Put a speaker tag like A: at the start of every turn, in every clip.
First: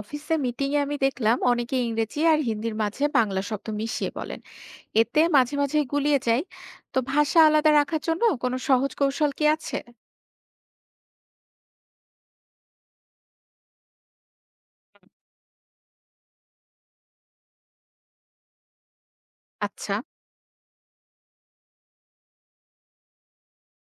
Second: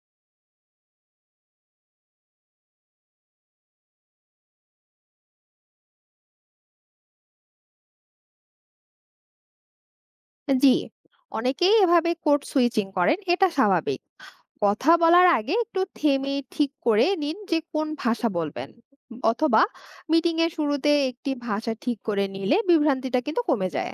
A: অফিসে মিটিং এ আমি দেখলাম অনেকে ইংরেজি আর হিন্দির মাঝে বাংলা শব্দ মিশিয়ে বলেন। এতে মাঝে মাঝে গুলিয়ে যায়। তো ভাষা আলাদা রাখার জন্য কোনো সহজ কৌশল কি আছে?
B: জি, অনেকেই এভাবে কোড সুইচিং করেন, এটা স্বাভাবিক। কথা বলার আগে একটু থেমে ঠিক করে নিন যে কোন ভাষা বলবেন, অথবা
A: আচ্ছা,
B: মিটিং এর শুরুতে একটি ভাষা ঠিক করে নিলে বিভ্রান্তিটা কিন্তু কমে যায়।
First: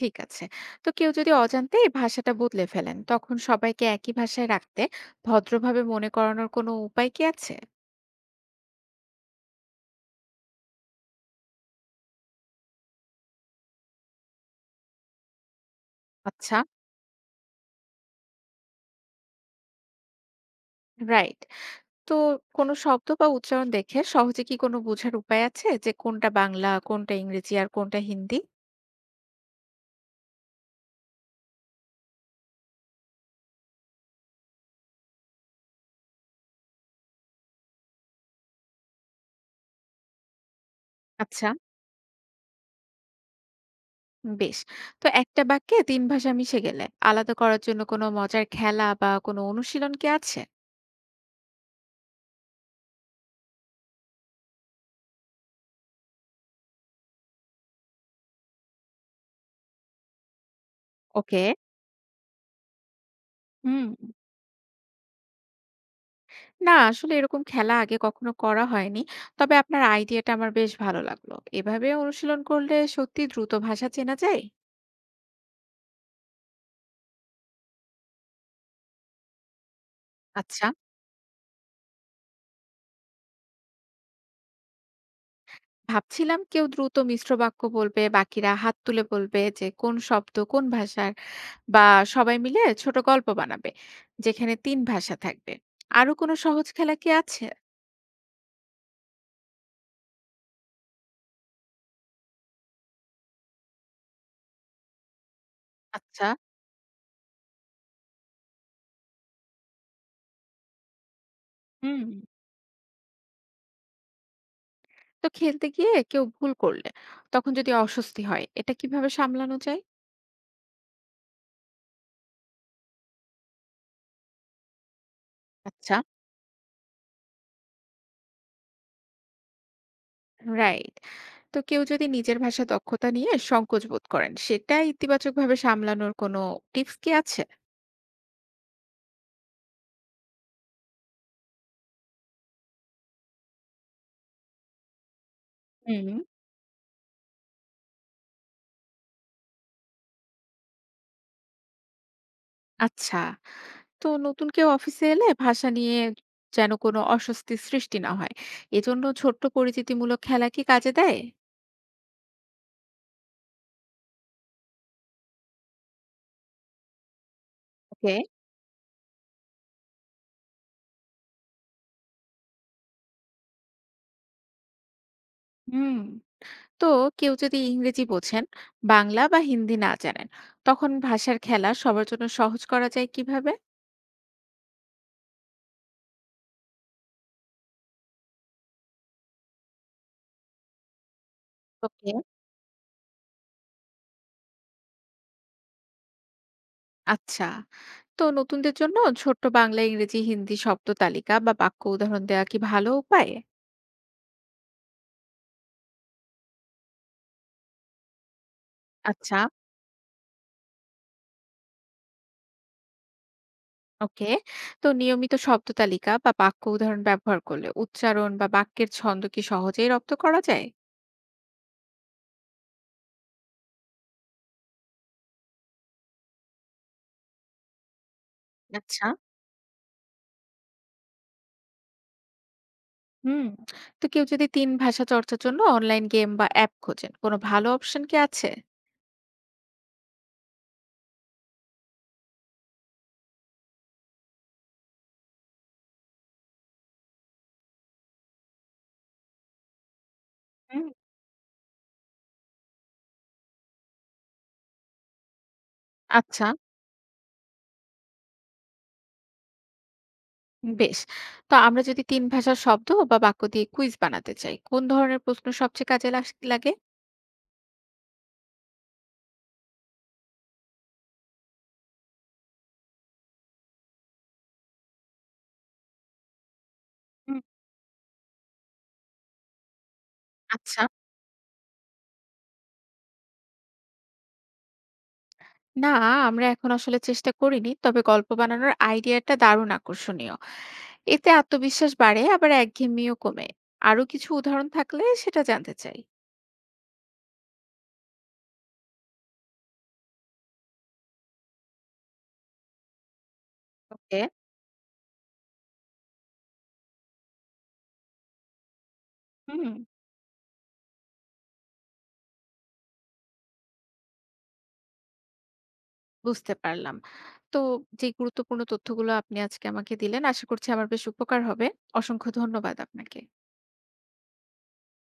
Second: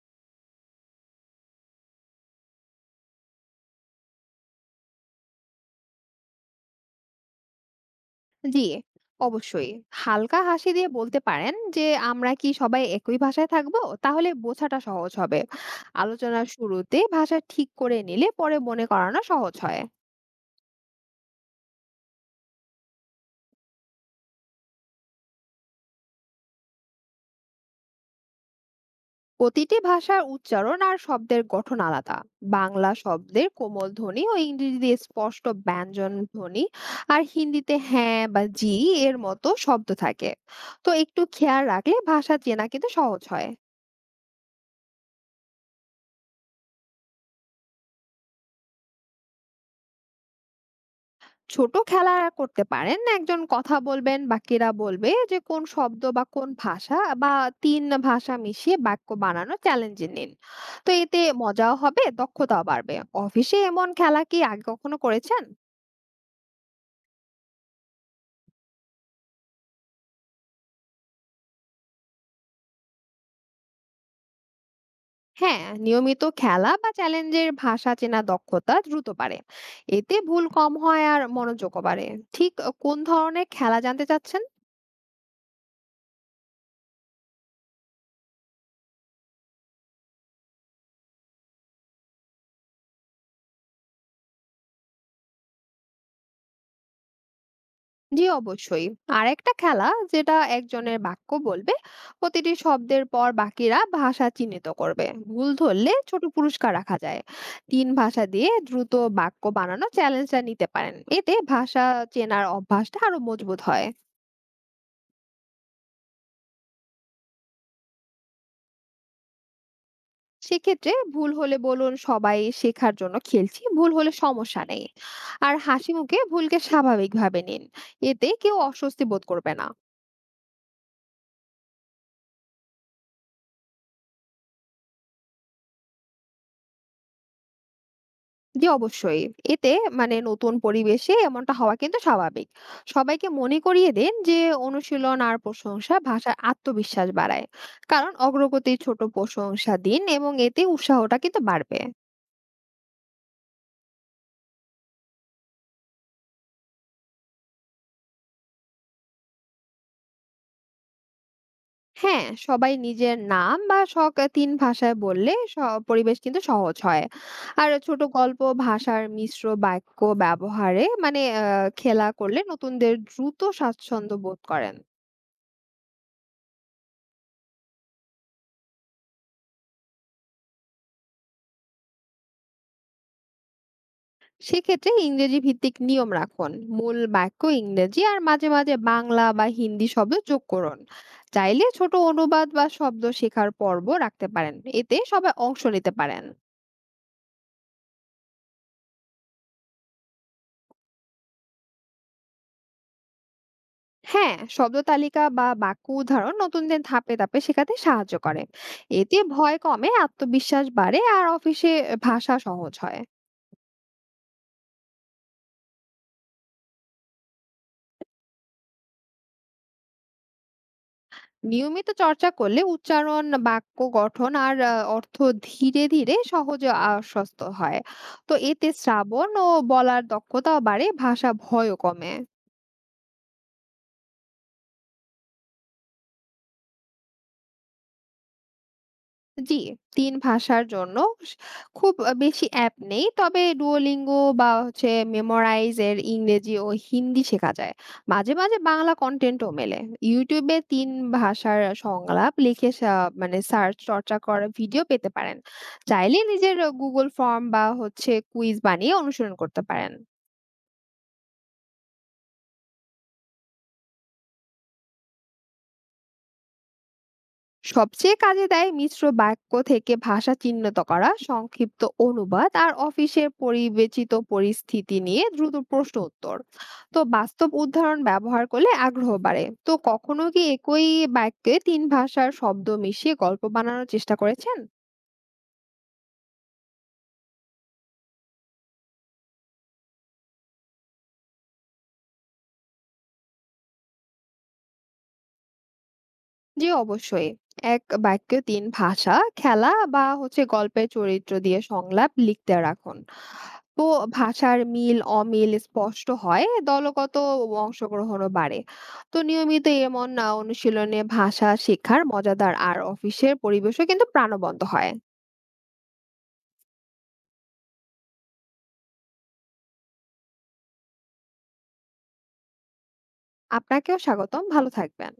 A: ঠিক আছে। তো কেউ যদি অজান্তে এই ভাষাটা বদলে ফেলেন, তখন সবাইকে একই ভাষায় রাখতে ভদ্রভাবে মনে করানোর কোনো উপায় কি আছে?
B: জি, অবশ্যই। হালকা হাসি দিয়ে বলতে পারেন যে আমরা কি সবাই একই ভাষায় থাকবো, তাহলে বোঝাটা সহজ হবে। আলোচনার
A: আচ্ছা,
B: শুরুতে ভাষা ঠিক করে নিলে পরে মনে করানো সহজ হয়।
A: রাইট। তো কোনো শব্দ বা উচ্চারণ দেখে সহজে কি কোনো বোঝার উপায় আছে যে কোনটা বাংলা, কোনটা ইংরেজি আর কোনটা হিন্দি?
B: প্রতিটি ভাষার উচ্চারণ আর শব্দের গঠন আলাদা। বাংলা শব্দের কোমল ধ্বনি ও ইংরেজিতে স্পষ্ট ব্যঞ্জন ধ্বনি, আর হিন্দিতে হ্যাঁ বা জি এর মতো শব্দ থাকে। তো একটু
A: আচ্ছা,
B: খেয়াল রাখলে ভাষা চেনা কিন্তু সহজ হয়।
A: বেশ। তো একটা বাক্যে ৩ ভাষা মিশে গেলে আলাদা করার জন্য কোনো মজার খেলা বা কোনো অনুশীলন কি আছে?
B: ছোট খেলা করতে পারেন, একজন কথা বলবেন, বাকিরা বলবে যে কোন শব্দ বা কোন ভাষা, বা তিন ভাষা মিশিয়ে বাক্য বানানো চ্যালেঞ্জ নিন। তো এতে
A: ওকে।
B: মজাও হবে, দক্ষতাও বাড়বে। অফিসে
A: হুম।
B: এমন খেলা কি আগে কখনো করেছেন?
A: না, আসলে এরকম খেলা আগে কখনো করা হয়নি। তবে আপনার আইডিয়াটা আমার বেশ ভালো লাগলো। এভাবে অনুশীলন করলে সত্যি দ্রুত ভাষা চেনা যায়?
B: হ্যাঁ, নিয়মিত খেলা বা চ্যালেঞ্জের ভাষা চেনা দক্ষতা দ্রুত বাড়ে, এতে ভুল
A: আচ্ছা।
B: কম হয় আর মনোযোগও বাড়ে। ঠিক। কোন ধরনের খেলা জানতে চাচ্ছেন?
A: ভাবছিলাম কেউ দ্রুত মিশ্র বাক্য বলবে, বাকিরা হাত তুলে বলবে যে কোন শব্দ কোন ভাষার, বা সবাই মিলে ছোট গল্প বানাবে যেখানে ৩ ভাষা থাকবে। আরো কোনো সহজ খেলা কি আছে?
B: জি অবশ্যই। আরেকটা খেলা, যেটা একজনের বাক্য বলবে, প্রতিটি শব্দের পর বাকিরা ভাষা চিহ্নিত করবে, ভুল ধরলে ছোট
A: আচ্ছা,
B: পুরস্কার রাখা যায়। তিন ভাষা দিয়ে দ্রুত বাক্য বানানো চ্যালেঞ্জটা নিতে পারেন, এতে ভাষা
A: হুম।
B: চেনার অভ্যাসটা আরো মজবুত হয়।
A: তো খেলতে গিয়ে কেউ ভুল করলে তখন যদি অস্বস্তি হয়, এটা কিভাবে সামলানো যায়?
B: সেক্ষেত্রে ভুল হলে বলুন সবাই শেখার জন্য খেলছি, ভুল হলে সমস্যা নেই। আর হাসি
A: আচ্ছা,
B: মুখে ভুলকে স্বাভাবিকভাবে নিন, এতে কেউ অস্বস্তি বোধ করবে না।
A: রাইট। তো কেউ যদি নিজের ভাষা দক্ষতা নিয়ে সংকোচ বোধ করেন, সেটা ইতিবাচক ভাবে সামলানোর কোনো টিপস কি আছে?
B: জি অবশ্যই। এতে নতুন পরিবেশে এমনটা হওয়া কিন্তু স্বাভাবিক। সবাইকে মনে করিয়ে দিন যে অনুশীলন আর প্রশংসা
A: হুম,
B: ভাষার আত্মবিশ্বাস বাড়ায়। কারণ অগ্রগতির ছোট প্রশংসা দিন, এবং এতে উৎসাহটা কিন্তু বাড়বে।
A: আচ্ছা। তো নতুন কেউ অফিসে এলে ভাষা নিয়ে যেন কোনো অস্বস্তি সৃষ্টি না হয়, এজন্য ছোট্ট পরিচিতিমূলক খেলা কি কাজে দেয়?
B: হ্যাঁ, সবাই নিজের নাম বা শখ ৩ ভাষায় বললে পরিবেশ কিন্তু সহজ হয়। আর ছোট
A: ওকে,
B: গল্প, ভাষার মিশ্র বাক্য ব্যবহারে মানে আ খেলা করলে নতুনদের দ্রুত স্বাচ্ছন্দ্য বোধ করেন।
A: হুম। তো কেউ যদি ইংরেজি বোঝেন, বাংলা বা হিন্দি না জানেন, তখন ভাষার খেলা সবার জন্য সহজ করা যায় কিভাবে?
B: সেক্ষেত্রে ইংরেজি ভিত্তিক নিয়ম রাখুন। মূল বাক্য ইংরেজি, আর মাঝে মাঝে বাংলা বা হিন্দি শব্দ যোগ করুন। চাইলে ছোট
A: ওকে,
B: অনুবাদ বা শব্দ শেখার পর্ব রাখতে পারেন। এতে সবাই অংশ নিতে পারেন।
A: আচ্ছা। তো নতুনদের জন্য ছোট্ট বাংলা ইংরেজি হিন্দি শব্দ তালিকা বা বাক্য উদাহরণ দেওয়া কি ভালো উপায়?
B: হ্যাঁ, শব্দ তালিকা বা বাক্য উদাহরণ নতুনদের ধাপে ধাপে শেখাতে সাহায্য করে, এতে
A: আচ্ছা,
B: ভয় কমে, আত্মবিশ্বাস বাড়ে, আর অফিসে ভাষা সহজ হয়।
A: ওকে। তো নিয়মিত শব্দ তালিকা বা বাক্য উদাহরণ ব্যবহার করলে উচ্চারণ বা বাক্যের ছন্দ কি সহজেই রপ্ত করা যায়?
B: নিয়মিত চর্চা করলে উচ্চারণ, বাক্য গঠন আর অর্থ ধীরে ধীরে সহজে আশ্বস্ত হয়। তো এতে
A: আচ্ছা,
B: শ্রাবণ ও বলার দক্ষতাও বাড়ে, ভাষা ভয়ও কমে।
A: হুম। তো কেউ যদি তিন ভাষা চর্চার জন্য অনলাইন গেম বা অ্যাপ খোঁজেন, কোনো ভালো অপশন কি আছে?
B: জি, ৩ ভাষার জন্য স খুব বেশি অ্যাপ নেই। তবে Duolingo বা Memorize এর ইংরেজি ও হিন্দি শেখা যায়। মাঝে মাঝে বাংলা কনটেন্টও মেলে। YouTube এ
A: হুম,
B: ৩ ভাষার সংলাপ লিখে সা মানে সার্চ চর্চা করা ভিডিও পেতে পারেন। চাইলে
A: আচ্ছা,
B: নিজের Google ফর্ম বা কুইজ বানিয়ে অনুসরণ করতে পারেন।
A: বেশ। তো আমরা যদি ৩ ভাষার শব্দ বা বাক্য দিয়ে কুইজ বানাতে চাই, কোন ধরনের প্রশ্ন সবচেয়ে কাজে লাস লাগে?
B: সবচেয়ে কাজে দেয় মিশ্র বাক্য থেকে ভাষা চিহ্নিত করা, সংক্ষিপ্ত অনুবাদ, আর অফিসের পরিবেচিত পরিস্থিতি নিয়ে দ্রুত প্রশ্ন উত্তর। তো
A: হুম,
B: বাস্তব উদাহরণ ব্যবহার করলে আগ্রহ বাড়ে। তো কখনো কি
A: আচ্ছা।
B: একই বাক্যে তিন ভাষার শব্দ মিশিয়ে গল্প বানানোর চেষ্টা করেছেন?
A: না, আমরা এখন আসলে চেষ্টা করিনি। তবে গল্প বানানোর আইডিয়াটা দারুণ আকর্ষণীয়। এতে আত্মবিশ্বাস বাড়ে, আবার একঘেয়েমিও কমে। আরো কিছু উদাহরণ থাকলে সেটা জানতে চাই।
B: যে অবশ্যই। এক বাক্যে তিন ভাষা খেলা বা গল্পের চরিত্র দিয়ে সংলাপ লিখতে রাখুন। তো
A: ওকে।
B: ভাষার মিল অমিল স্পষ্ট হয়, দলগত অংশগ্রহণও বাড়ে। তো নিয়মিত
A: হুম,
B: এমন অনুশীলনে ভাষা শেখার মজাদার আর অফিসের পরিবেশও কিন্তু প্রাণবন্ত হয়।
A: বুঝতে পারলাম। তো যে গুরুত্বপূর্ণ তথ্যগুলো আপনি আজকে আমাকে দিলেন, আশা করছি আমার বেশ উপকার হবে। অসংখ্য ধন্যবাদ আপনাকে।
B: আপনাকেও স্বাগতম, ভালো থাকবেন।